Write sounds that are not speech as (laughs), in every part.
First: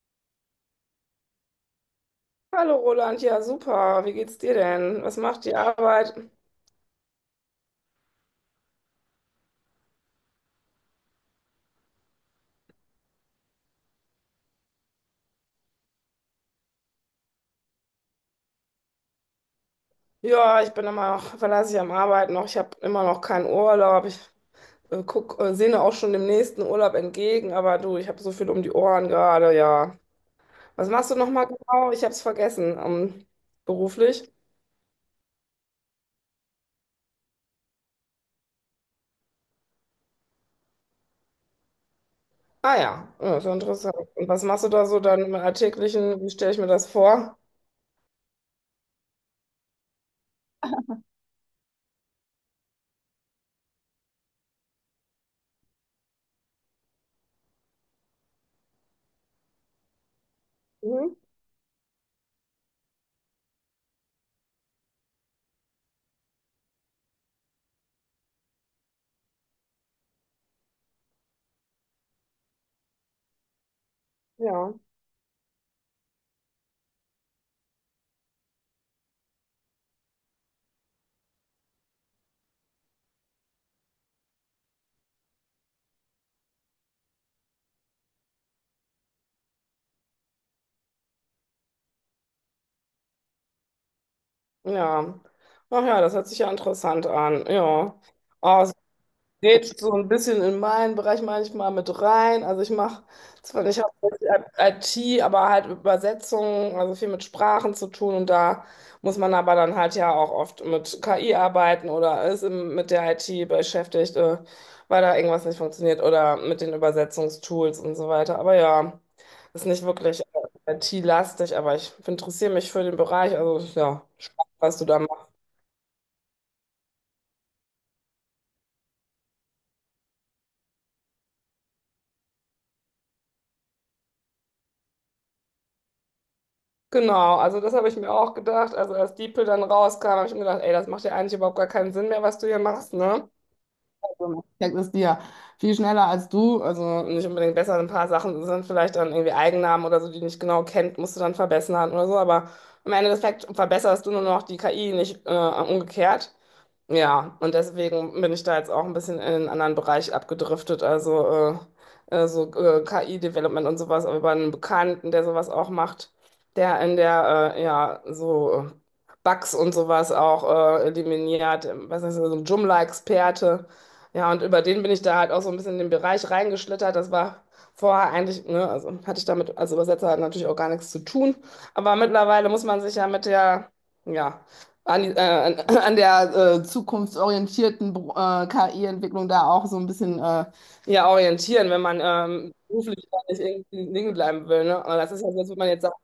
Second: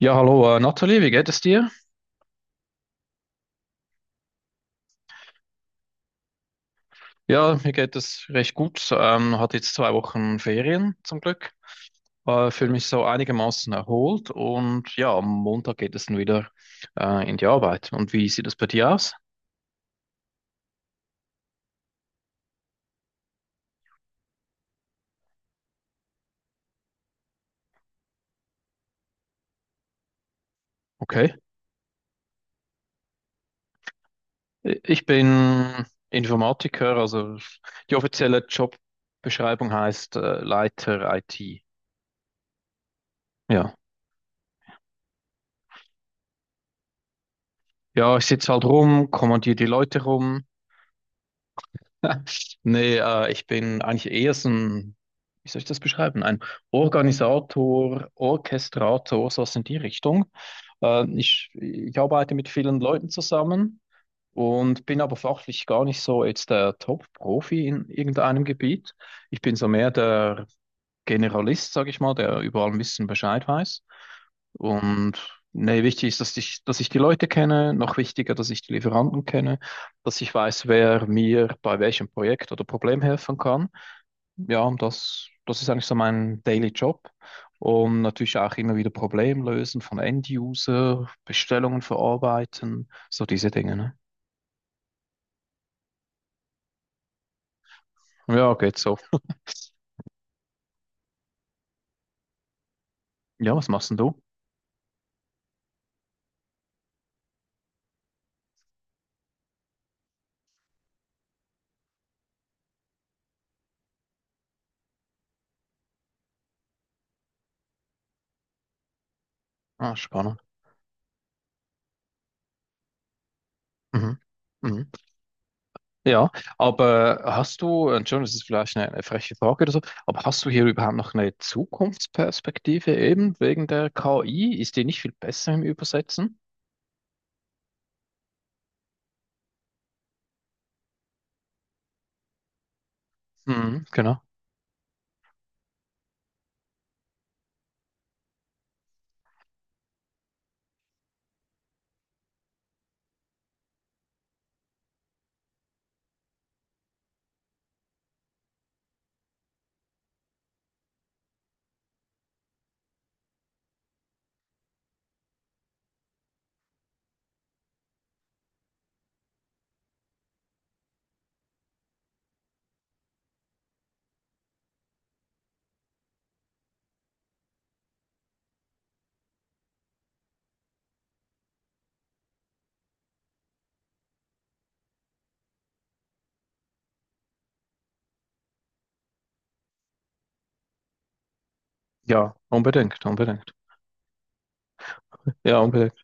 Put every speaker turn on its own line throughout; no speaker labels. Ja, hallo, Nathalie, wie geht es dir?
Hallo Roland, ja super, wie geht's dir denn? Was macht die Arbeit?
Ja, mir geht es recht gut. Hatte jetzt zwei Wochen Ferien zum Glück. Fühle mich so einigermaßen erholt und ja, am Montag geht es dann wieder in die Arbeit. Und wie sieht es bei dir aus?
Ja, ich bin immer noch, verlasse ich am Arbeiten noch, ich habe immer noch keinen Urlaub. Ich guck, sehne auch schon dem nächsten Urlaub entgegen, aber du, ich habe so viel um die Ohren gerade, ja. Was machst du
Okay.
nochmal genau? Ich habe es vergessen, beruflich.
Ich bin Informatiker, also die offizielle Jobbeschreibung heißt Leiter IT.
Ah ja, ja, ist ja
Ja.
interessant. Und was machst du da so dann im Alltäglichen? Wie stelle ich mir das vor?
Ja, ich sitze halt rum, kommandiere die Leute rum, (laughs) nee, ich bin eigentlich eher so ein, wie soll ich das beschreiben? Ein Organisator, Orchestrator, sowas in die Richtung. Äh,
Mhm.
ich, ich arbeite mit vielen Leuten zusammen und bin aber fachlich gar nicht so jetzt der Top-Profi in irgendeinem Gebiet. Ich bin so mehr der Generalist, sage ich mal, der überall ein bisschen Bescheid weiß.
Ja.
Und nee, wichtig ist, dass ich die Leute kenne, noch wichtiger, dass ich die Lieferanten kenne, dass ich weiß, wer mir bei welchem Projekt oder Problem helfen kann. Ja, und das ist eigentlich so mein Daily Job. Und natürlich auch immer wieder Problemlösen von End-User, Bestellungen verarbeiten, so diese Dinge, ne?
Ja. Ach ja, das hört sich ja interessant an, ja.
Ja,
Oh,
geht so.
geht so
(laughs)
ein bisschen in meinen Bereich manchmal mit rein. Also ich mache
Ja,
zwar
was
nicht
machst denn du?
hauptsächlich IT, aber halt Übersetzungen, also viel mit Sprachen zu tun und da muss man aber dann halt ja auch oft mit KI arbeiten oder ist im- mit der IT beschäftigt, weil da irgendwas nicht funktioniert oder mit den Übersetzungstools und so weiter. Aber ja, ist nicht
Ah,
wirklich
spannend.
IT-lastig, aber ich interessiere mich für den Bereich, also ja,
Mhm.
spannend, was du
Mhm.
da.
Ja, aber hast du, Entschuldigung, das ist vielleicht eine freche Frage oder so, aber hast du hier überhaupt noch eine Zukunftsperspektive eben wegen der KI? Ist die nicht viel besser im Übersetzen?
Genau, also das habe ich mir auch gedacht. Also als DeepL dann rauskam, habe ich mir gedacht, ey, das macht ja eigentlich überhaupt gar keinen Sinn mehr, was du hier machst, ne?
Mhm, genau.
Also, ich denke, die ja viel schneller als du, also nicht unbedingt besser, ein paar Sachen sind vielleicht dann irgendwie Eigennamen oder so, die du nicht genau kennt, musst du dann verbessern oder so, aber am Ende des Tages verbesserst du nur noch die KI, nicht umgekehrt. Ja, und deswegen bin ich da jetzt auch ein bisschen in einen anderen Bereich abgedriftet, also KI-Development und sowas, aber bei einem Bekannten, der sowas auch macht, der in der, ja, Bugs und sowas auch eliminiert, was ist das, so ein Joomla-Experte. Ja, und über den bin ich da halt auch so ein bisschen in den Bereich reingeschlittert. Das war vorher eigentlich, ne, also hatte ich damit als Übersetzer halt natürlich auch gar nichts zu tun. Aber mittlerweile muss man sich ja mit der, ja, an (clears throat) an der zukunftsorientierten KI-Entwicklung da auch so ein bisschen ja, orientieren, wenn man
Ja, unbedingt,
beruflich da nicht
unbedingt.
irgendwie liegen bleiben will. Ne? Aber das ist ja so, als
Ja,
würde man jetzt sagen,
unbedingt.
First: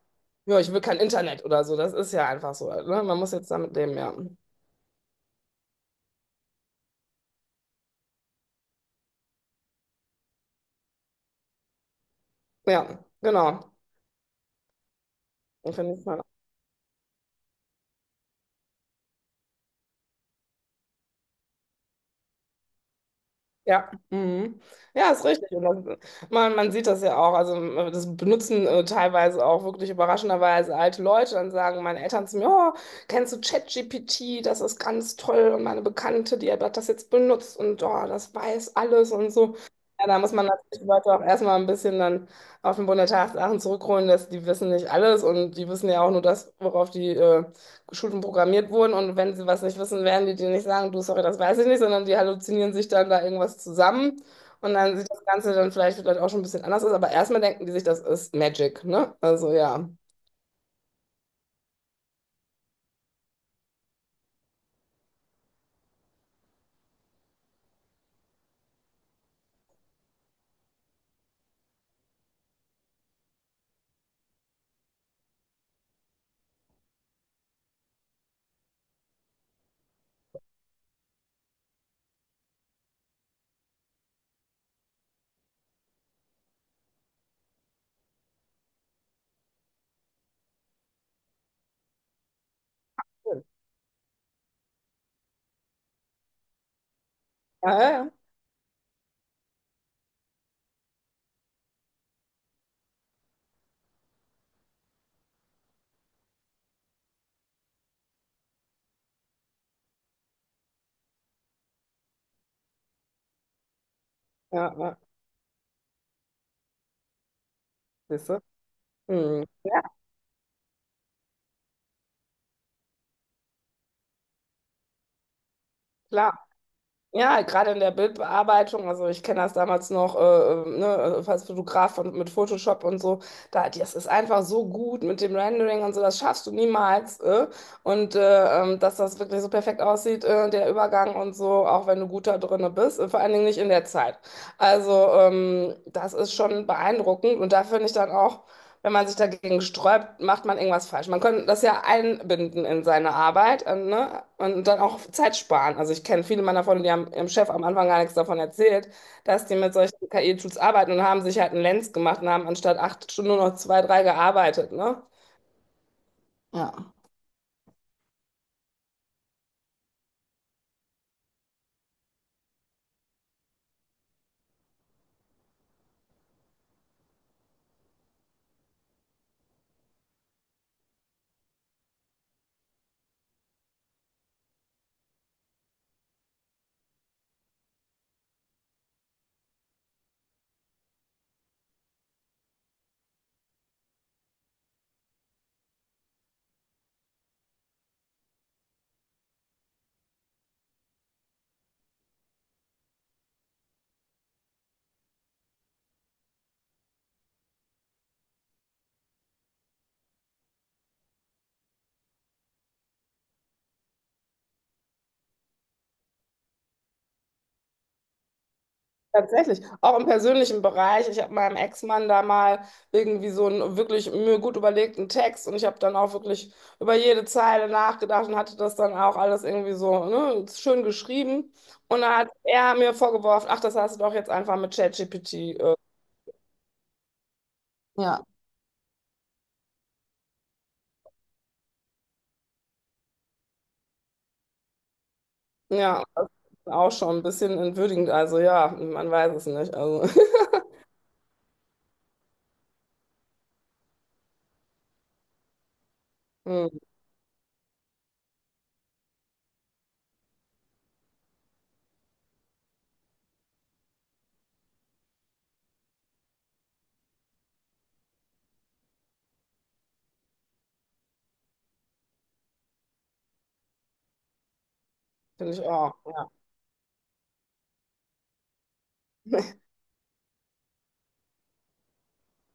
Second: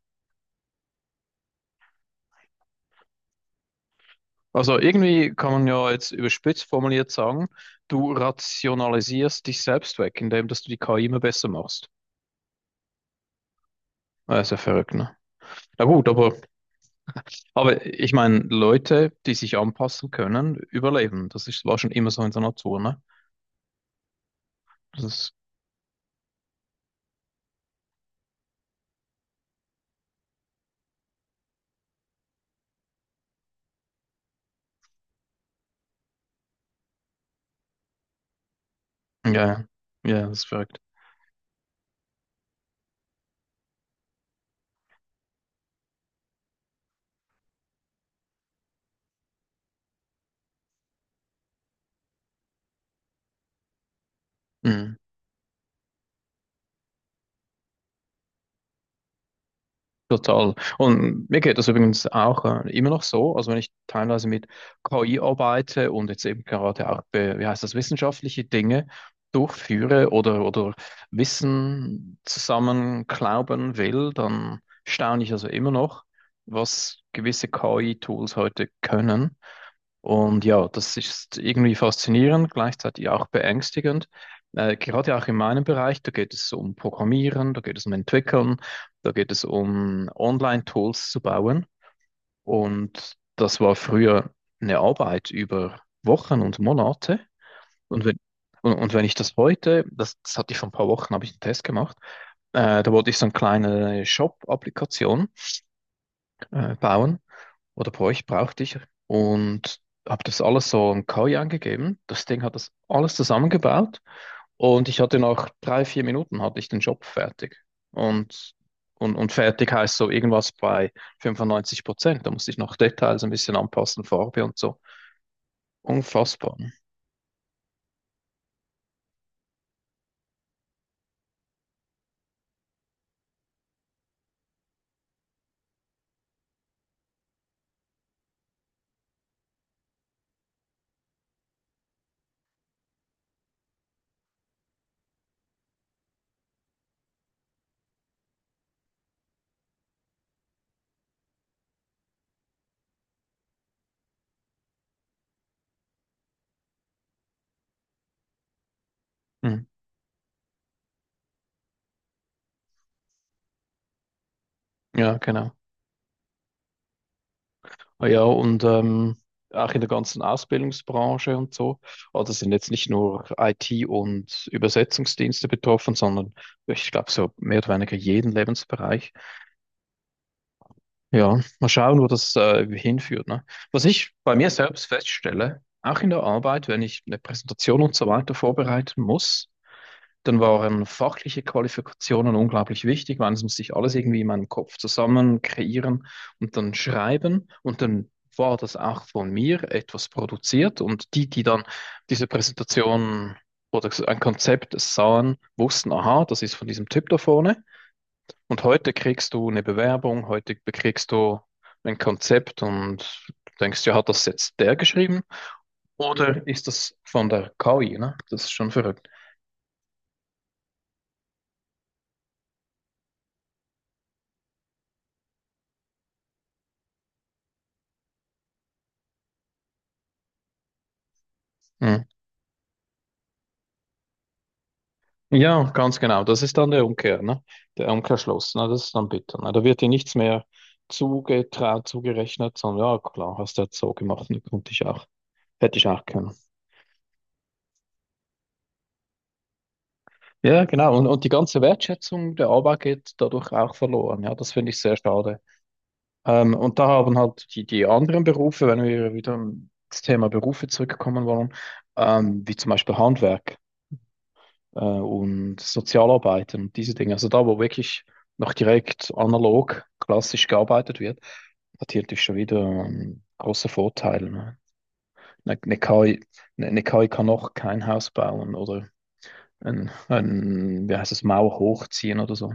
ja, ich will kein Internet oder so. Das ist ja einfach so. Ne? Man muss jetzt damit leben, ja.
Also irgendwie kann man ja jetzt überspitzt formuliert sagen, du rationalisierst dich selbst weg, indem dass du die KI immer besser machst.
Ja, genau.
Das ist ja verrückt, ne?
Ich
Na
finde es.
gut, aber ich meine, Leute, die sich anpassen können, überleben. Das ist, war schon immer so in der Natur, ne?
Ja, mhm. Ja, ist
Das
richtig. Und das, man sieht das ja auch. Also, das benutzen teilweise auch wirklich überraschenderweise alte Leute. Dann sagen meine Eltern zu mir: Oh, kennst du ChatGPT? Das ist ganz toll. Und meine Bekannte, die hat das jetzt benutzt und oh, das weiß alles und
ja,
so.
ja,
Ja, da
ja,
muss
das
man
ist verrückt.
natürlich die Leute auch erstmal ein bisschen dann auf den Boden der Tatsachen zurückholen, dass die wissen nicht alles und die wissen ja auch nur das, worauf die Schulen programmiert wurden, und wenn sie was nicht wissen, werden die dir nicht sagen, du, sorry, das weiß ich nicht, sondern die halluzinieren sich dann da irgendwas zusammen, und
Mhm.
dann sieht das Ganze dann vielleicht auch schon ein bisschen anders aus, aber erstmal denken die sich, das ist Magic, ne? Also ja.
Total. Und mir geht das übrigens auch immer noch so. Also wenn ich teilweise mit KI arbeite und jetzt eben gerade auch, wie heißt das, wissenschaftliche Dinge durchführe oder Wissen zusammenklauben will, dann staune ich also immer noch, was gewisse KI-Tools heute können. Und ja, das ist irgendwie faszinierend, gleichzeitig auch beängstigend. Gerade auch in meinem Bereich, da geht es um Programmieren, da geht es um Entwickeln, da geht es um Online-Tools zu bauen. Und das war früher eine Arbeit über Wochen und Monate.
Ja, ja,
Und
ja,
wenn, und wenn ich das heute, das hatte ich vor ein paar Wochen, habe ich einen Test gemacht, da wollte ich so eine kleine Shop-Applikation bauen oder bei euch brauchte ich und habe das alles so in KI angegeben. Das Ding hat das alles zusammengebaut
ja,
und
ja.
ich hatte nach drei, vier Minuten hatte ich den Job fertig.
Siehst du?
Und, und
Hm.
fertig
Ja,
heißt so irgendwas bei 95%. Da musste ich noch Details ein bisschen anpassen, Farbe und so.
klar.
Unfassbar.
Ja, gerade in der Bildbearbeitung, also ich kenne das damals noch, ne, also als Fotograf von, mit Photoshop und so, da, das ist einfach so gut mit dem Rendering und so, das schaffst du niemals. Äh? Und dass das wirklich so perfekt aussieht, der Übergang und so, auch wenn du gut da drinne bist, vor allen Dingen nicht in der Zeit. Also das ist schon beeindruckend und da finde ich dann auch, wenn man sich dagegen sträubt, macht man irgendwas falsch. Man könnte das ja einbinden in seine Arbeit, ne? Und dann auch Zeit sparen. Also ich kenne viele meiner Freunde, die haben ihrem Chef am Anfang gar nichts davon erzählt, dass die
Hm.
mit solchen KI-Tools arbeiten und haben sich halt einen Lenz gemacht und haben anstatt 8 Stunden nur noch 2, 3 gearbeitet, ne?
Ja, genau.
Ja.
Ah ja, und auch in der ganzen Ausbildungsbranche und so. Also sind jetzt nicht nur IT und Übersetzungsdienste betroffen, sondern ich glaube so mehr oder weniger jeden Lebensbereich. Ja, mal schauen, wo das hinführt, ne? Was ich bei mir selbst feststelle, auch in der Arbeit, wenn ich eine Präsentation und so weiter vorbereiten muss, dann waren fachliche Qualifikationen unglaublich wichtig, weil es musste ich alles irgendwie in meinem Kopf zusammen kreieren und dann schreiben. Und dann war das auch von mir etwas produziert. Und die dann diese Präsentation oder so ein Konzept sahen, wussten, aha, das ist von diesem Typ da vorne. Und heute kriegst du eine Bewerbung, heute bekriegst du ein Konzept und denkst, ja, hat das jetzt der geschrieben? Oder ist das von der KI? Ne? Das ist schon verrückt.
Tatsächlich, auch im persönlichen Bereich. Ich habe meinem Ex-Mann da mal irgendwie so einen wirklich mir gut überlegten Text und ich habe dann auch wirklich über jede Zeile nachgedacht und hatte das dann auch alles irgendwie so, ne, schön geschrieben. Und
Mhm.
dann hat er mir vorgeworfen, ach, das hast du doch jetzt einfach mit ChatGPT.
Ja,
Äh,
ganz genau. Das ist dann der Umkehr, ne? Der
Ja.
Umkehrschluss, ne? Das ist dann bitter, ne? Da wird dir nichts mehr zugetraut, zugerechnet, sondern ja, klar, hast du jetzt so gemacht, ne? Konnte ich auch, hätte ich
Ja,
auch
das
können.
ist auch schon ein bisschen entwürdigend. Also ja, man weiß es nicht. Also, (laughs)
Ja, genau. Und die ganze Wertschätzung der Arbeit geht dadurch auch verloren. Ja, das finde ich sehr schade. Und
hm,
da haben halt die anderen Berufe, wenn wir wieder ins Thema Berufe zurückkommen wollen, wie zum Beispiel Handwerk. Und Sozialarbeitern und diese Dinge. Also da, wo wirklich noch direkt analog, klassisch gearbeitet wird, hat hier natürlich schon wieder große Vorteile. Ne?
finde ich
Eine,
auch.
eine KI,
Ja.
eine, eine KI kann noch kein Haus bauen oder ein wie heißt es, Mauer hochziehen oder so.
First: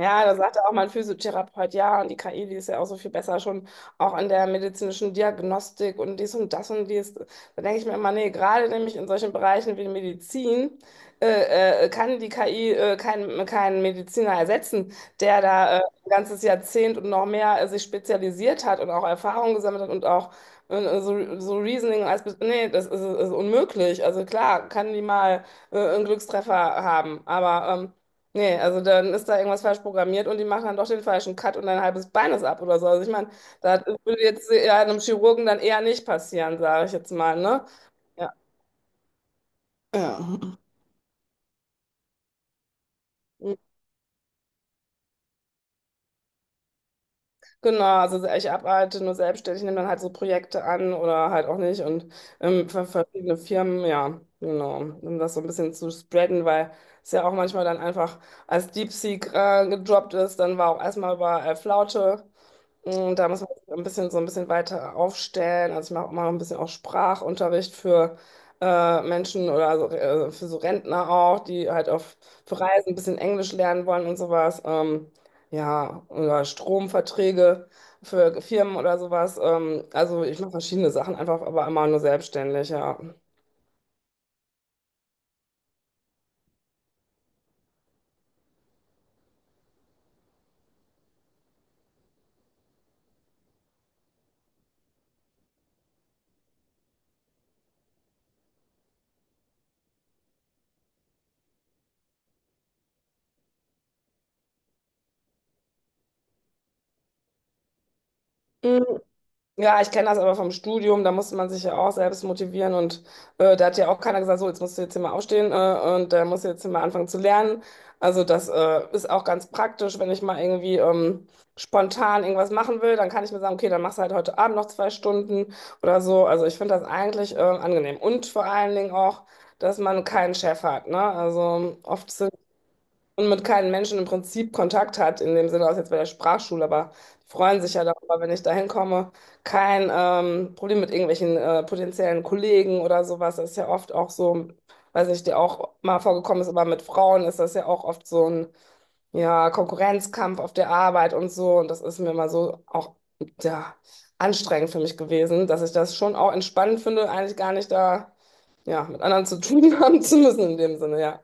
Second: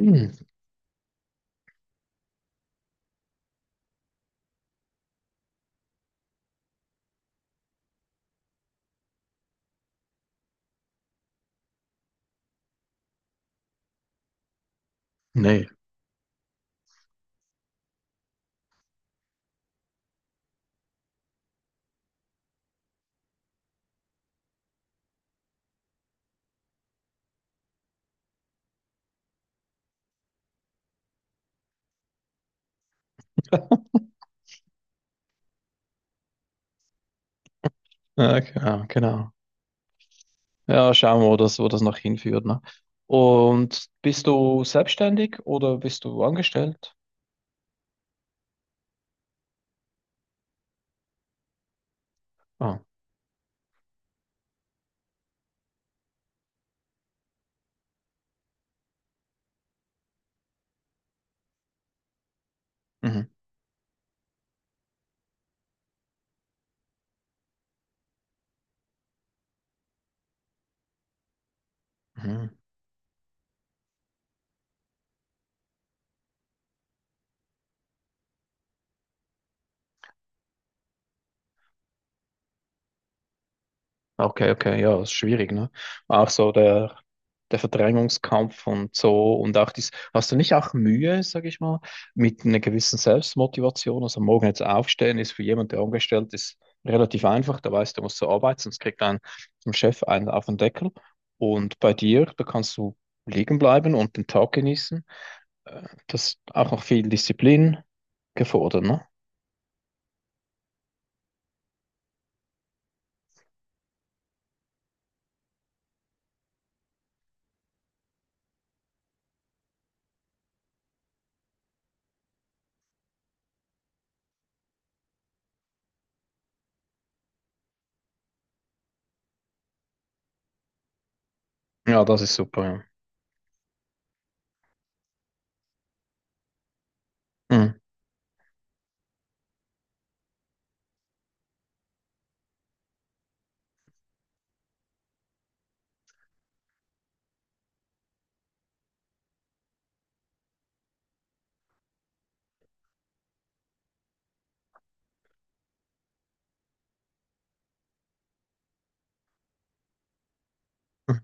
Ja, da sagte auch mein Physiotherapeut, ja, und die KI, die ist ja auch so viel besser schon auch in der medizinischen Diagnostik und dies und das und dies. Da denke ich mir immer, nee, gerade nämlich in solchen Bereichen wie Medizin kann die KI keinen Mediziner ersetzen, der
nee.
da ein ganzes Jahrzehnt und noch mehr sich spezialisiert hat und auch Erfahrung gesammelt hat und auch so Reasoning als, nee, ist unmöglich. Also klar, kann die mal einen Glückstreffer haben, aber nee, also dann ist da irgendwas falsch programmiert und die machen dann doch den falschen Cut und dein halbes Bein ist ab oder so. Also ich meine, das würde jetzt ja einem Chirurgen dann eher nicht passieren, sage ich jetzt mal, ne? Ja.
Ja, genau, genau.
Ja.
Ja, schauen wir, wo das noch hinführt. Ne? Und bist du selbstständig oder bist du angestellt?
Genau, also ich arbeite nur selbstständig, nehme dann halt so Projekte an oder halt auch nicht und
Ah,
für verschiedene Firmen, ja, genau, um das so ein bisschen zu spreaden, weil es ja auch manchmal dann einfach als DeepSeek gedroppt ist, dann war auch erstmal überall Flaute. Und
mhm.
da muss man sich ein bisschen so ein bisschen weiter aufstellen. Also ich mache immer noch ein bisschen auch Sprachunterricht für Menschen oder so, für so Rentner auch, die halt auf
Mhm.
für Reisen ein bisschen Englisch lernen wollen und sowas. Ja, oder Stromverträge für Firmen oder sowas. Also ich mache verschiedene Sachen einfach, aber immer nur selbstständig, ja.
Okay, okay, ja, ist schwierig, ne? Auch so der, der Verdrängungskampf und so und auch dies. Hast du nicht auch Mühe, sag ich mal, mit einer gewissen Selbstmotivation? Also morgen jetzt aufstehen ist für jemanden, der angestellt ist, relativ einfach. Der weiß, der muss zur Arbeit, sonst kriegt ein vom Chef einen auf den Deckel. Und bei dir, da kannst du liegen bleiben und den Tag genießen. Äh, Das ist auch noch viel Disziplin gefordert, ne?
Ja, ich kenne das aber vom Studium, da musste man sich ja auch selbst motivieren und da hat ja auch keiner gesagt, so, jetzt musst du jetzt hier mal aufstehen und da musst du jetzt hier mal anfangen zu lernen. Also das ist auch ganz praktisch, wenn ich mal irgendwie spontan irgendwas machen will, dann kann ich mir sagen, okay, dann machst du halt heute Abend noch 2 Stunden oder so. Also ich finde das eigentlich angenehm und vor allen Dingen auch, dass man keinen Chef hat, ne? Also
Ja,
oft
das ist super,
und mit keinen Menschen im Prinzip Kontakt hat, in dem Sinne, aus jetzt bei der Sprachschule, aber die
ja.
freuen sich
Mhm.
ja darüber, wenn ich da hinkomme. Kein Problem mit irgendwelchen potenziellen Kollegen oder sowas. Das ist ja oft auch so, weiß nicht, dir auch mal vorgekommen ist, aber mit Frauen ist das ja auch oft so ein ja, Konkurrenzkampf auf der Arbeit und so. Und das ist mir mal so auch ja, anstrengend für mich gewesen, dass ich das schon auch entspannend finde, eigentlich gar nicht da ja, mit anderen zu (laughs) tun haben zu müssen in dem Sinne, ja.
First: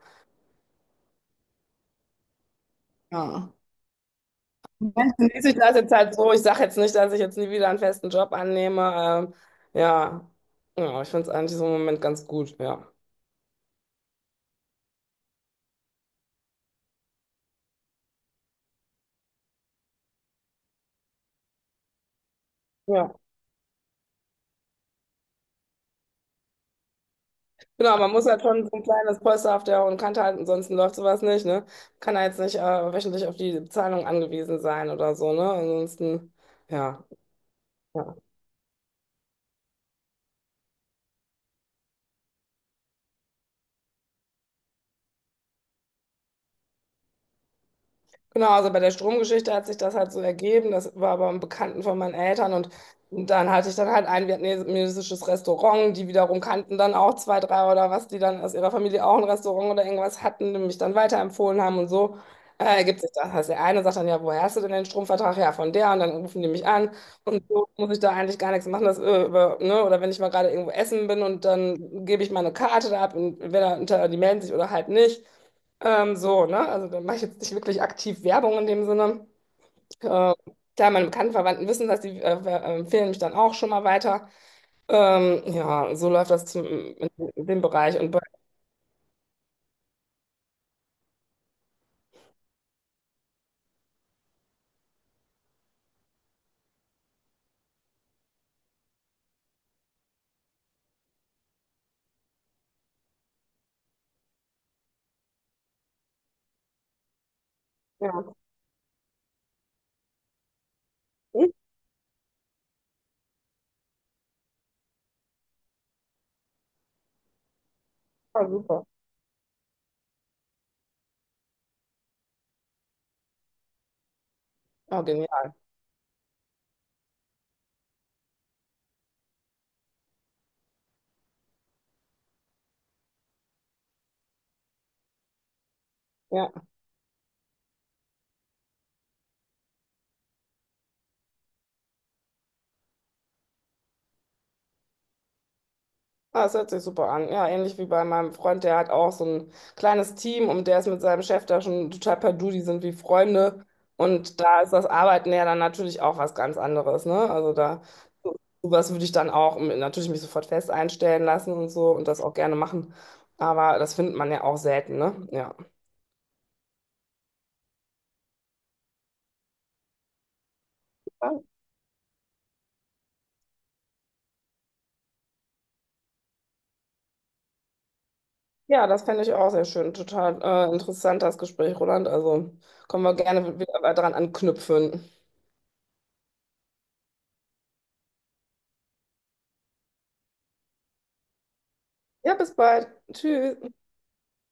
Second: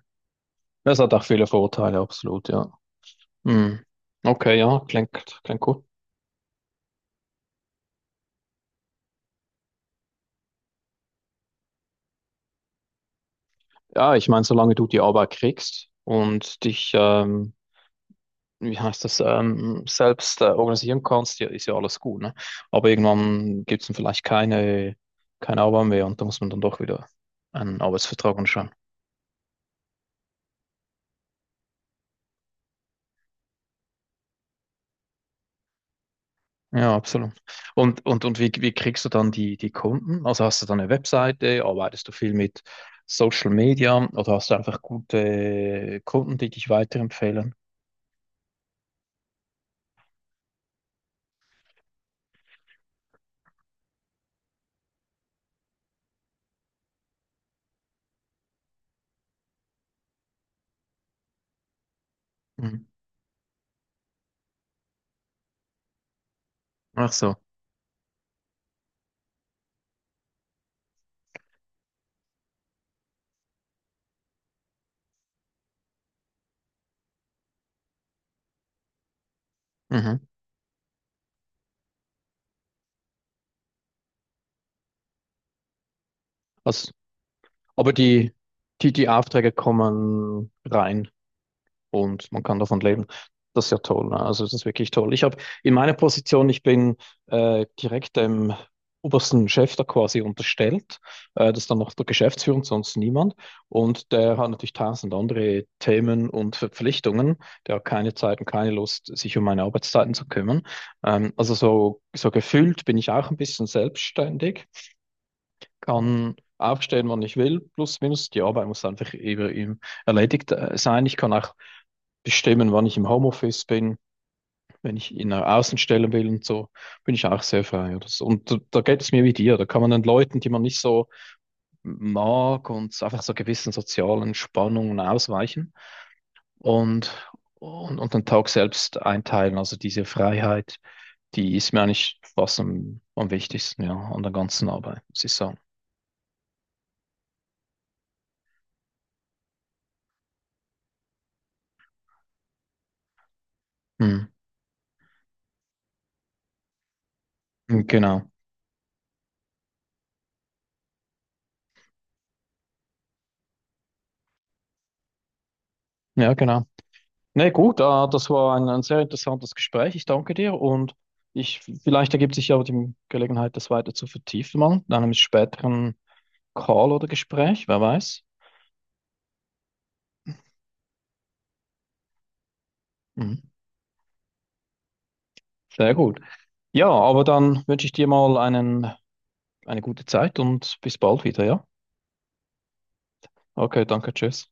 Das hat auch viele Vorteile, absolut, ja.
Ja.
Hm. Okay, ja, klingt,
Dann genieße ich
klingt
das
gut.
jetzt halt so. Ich sage jetzt nicht, dass ich jetzt nie wieder einen festen Job annehme. Ja. Ja, ich finde es eigentlich so im Moment ganz gut, ja.
Ja, ich meine, solange du die Arbeit kriegst und dich, wie heißt das, selbst organisieren kannst, ja, ist ja alles gut, ne? Aber
Ja.
irgendwann gibt es dann vielleicht keine, keine Arbeit mehr und da muss man dann doch wieder einen
Genau, man muss
Arbeitsvertrag
halt schon
anschauen.
so ein kleines Polster auf der hohen Kante halten, ansonsten läuft sowas nicht, ne? Kann halt jetzt nicht wöchentlich auf die Zahlung angewiesen sein oder so, ne? Ansonsten,
Ja,
ja.
absolut. Und,
Ja.
und, und wie, wie kriegst du dann die Kunden? Also hast du dann eine Webseite, arbeitest du viel mit Social Media oder hast du einfach gute Kunden, die dich weiterempfehlen?
Genau, also bei der Stromgeschichte hat sich das halt so ergeben. Das war aber ein Bekannten von meinen Eltern und dann hatte ich dann halt ein vietnamesisches Restaurant. Die wiederum kannten dann auch 2, 3 oder was, die dann aus ihrer Familie auch ein Restaurant oder irgendwas hatten, die mich dann weiterempfohlen haben und so.
Mhm.
Ergibt sich das. Also der eine sagt dann, ja, woher hast du denn den Stromvertrag? Ja, von der. Und dann rufen die mich an.
Ach so.
Und so muss ich da eigentlich gar nichts machen. Das, über, ne? Oder wenn ich mal gerade irgendwo essen bin und dann gebe ich meine Karte da ab und entweder die melden sich oder halt nicht. So, ne? Also da mache ich jetzt nicht wirklich aktiv Werbung in dem Sinne.
Mhm.
Äh, klar, meine bekannten Verwandten wissen das, die empfehlen mich dann auch schon mal weiter. Ja, so läuft das zum,
Was,
in dem
aber
Bereich. Und bei,
die Aufträge kommen rein und man kann davon leben. Das ist ja toll. Ne? Also das ist wirklich toll. Ich habe in meiner Position, ich bin direkt dem obersten Chef da quasi unterstellt. Das ist dann noch der Geschäftsführer und sonst niemand. Und der hat natürlich tausend andere Themen und Verpflichtungen. Der hat keine
ja,
Zeit und keine Lust, sich um meine Arbeitszeiten zu kümmern. Also so, so gefühlt bin ich auch ein bisschen selbstständig, kann aufstehen, wann ich will, plus minus. Die
super,
Arbeit
super.
muss einfach eben erledigt sein. Ich kann auch bestimmen, wann ich im Homeoffice bin, wenn
Ja,
ich in
genial.
einer Außenstelle will und so, bin ich auch sehr frei. Oder so. Und da, da geht es mir wie dir. Da kann man den Leuten, die man nicht so mag und einfach so gewissen sozialen Spannungen ausweichen
Ja.
und, und den Tag selbst einteilen. Also diese Freiheit, die ist mir eigentlich fast am wichtigsten, ja, an der ganzen Arbeit, muss ich sagen.
Ah, das hört sich super an. Ja, ähnlich wie bei meinem Freund, der hat auch so ein kleines Team und der ist mit seinem Chef da schon total per Du, die sind wie Freunde.
Hm.
Und da ist das Arbeiten ja dann natürlich auch was ganz anderes, ne? Also da,
Genau.
so- sowas würde ich dann auch natürlich mich sofort fest einstellen lassen und so und das auch gerne machen. Aber das findet man ja auch selten, ne? Ja.
Ja, genau. Nee, gut, das war ein sehr interessantes Gespräch. Ich danke dir und ich, vielleicht ergibt sich ja die Gelegenheit, das weiter zu vertiefen, mal in einem späteren Call oder Gespräch, wer weiß.
Ja, das fände ich auch sehr schön. Total interessant, das Gespräch, Roland. Also können wir
Mhm.
gerne wieder dran anknüpfen.
Sehr gut. Ja, aber dann wünsche ich dir mal einen, eine gute Zeit und bis bald wieder, ja?
Ja, bis bald. Tschüss.
Okay, danke, tschüss.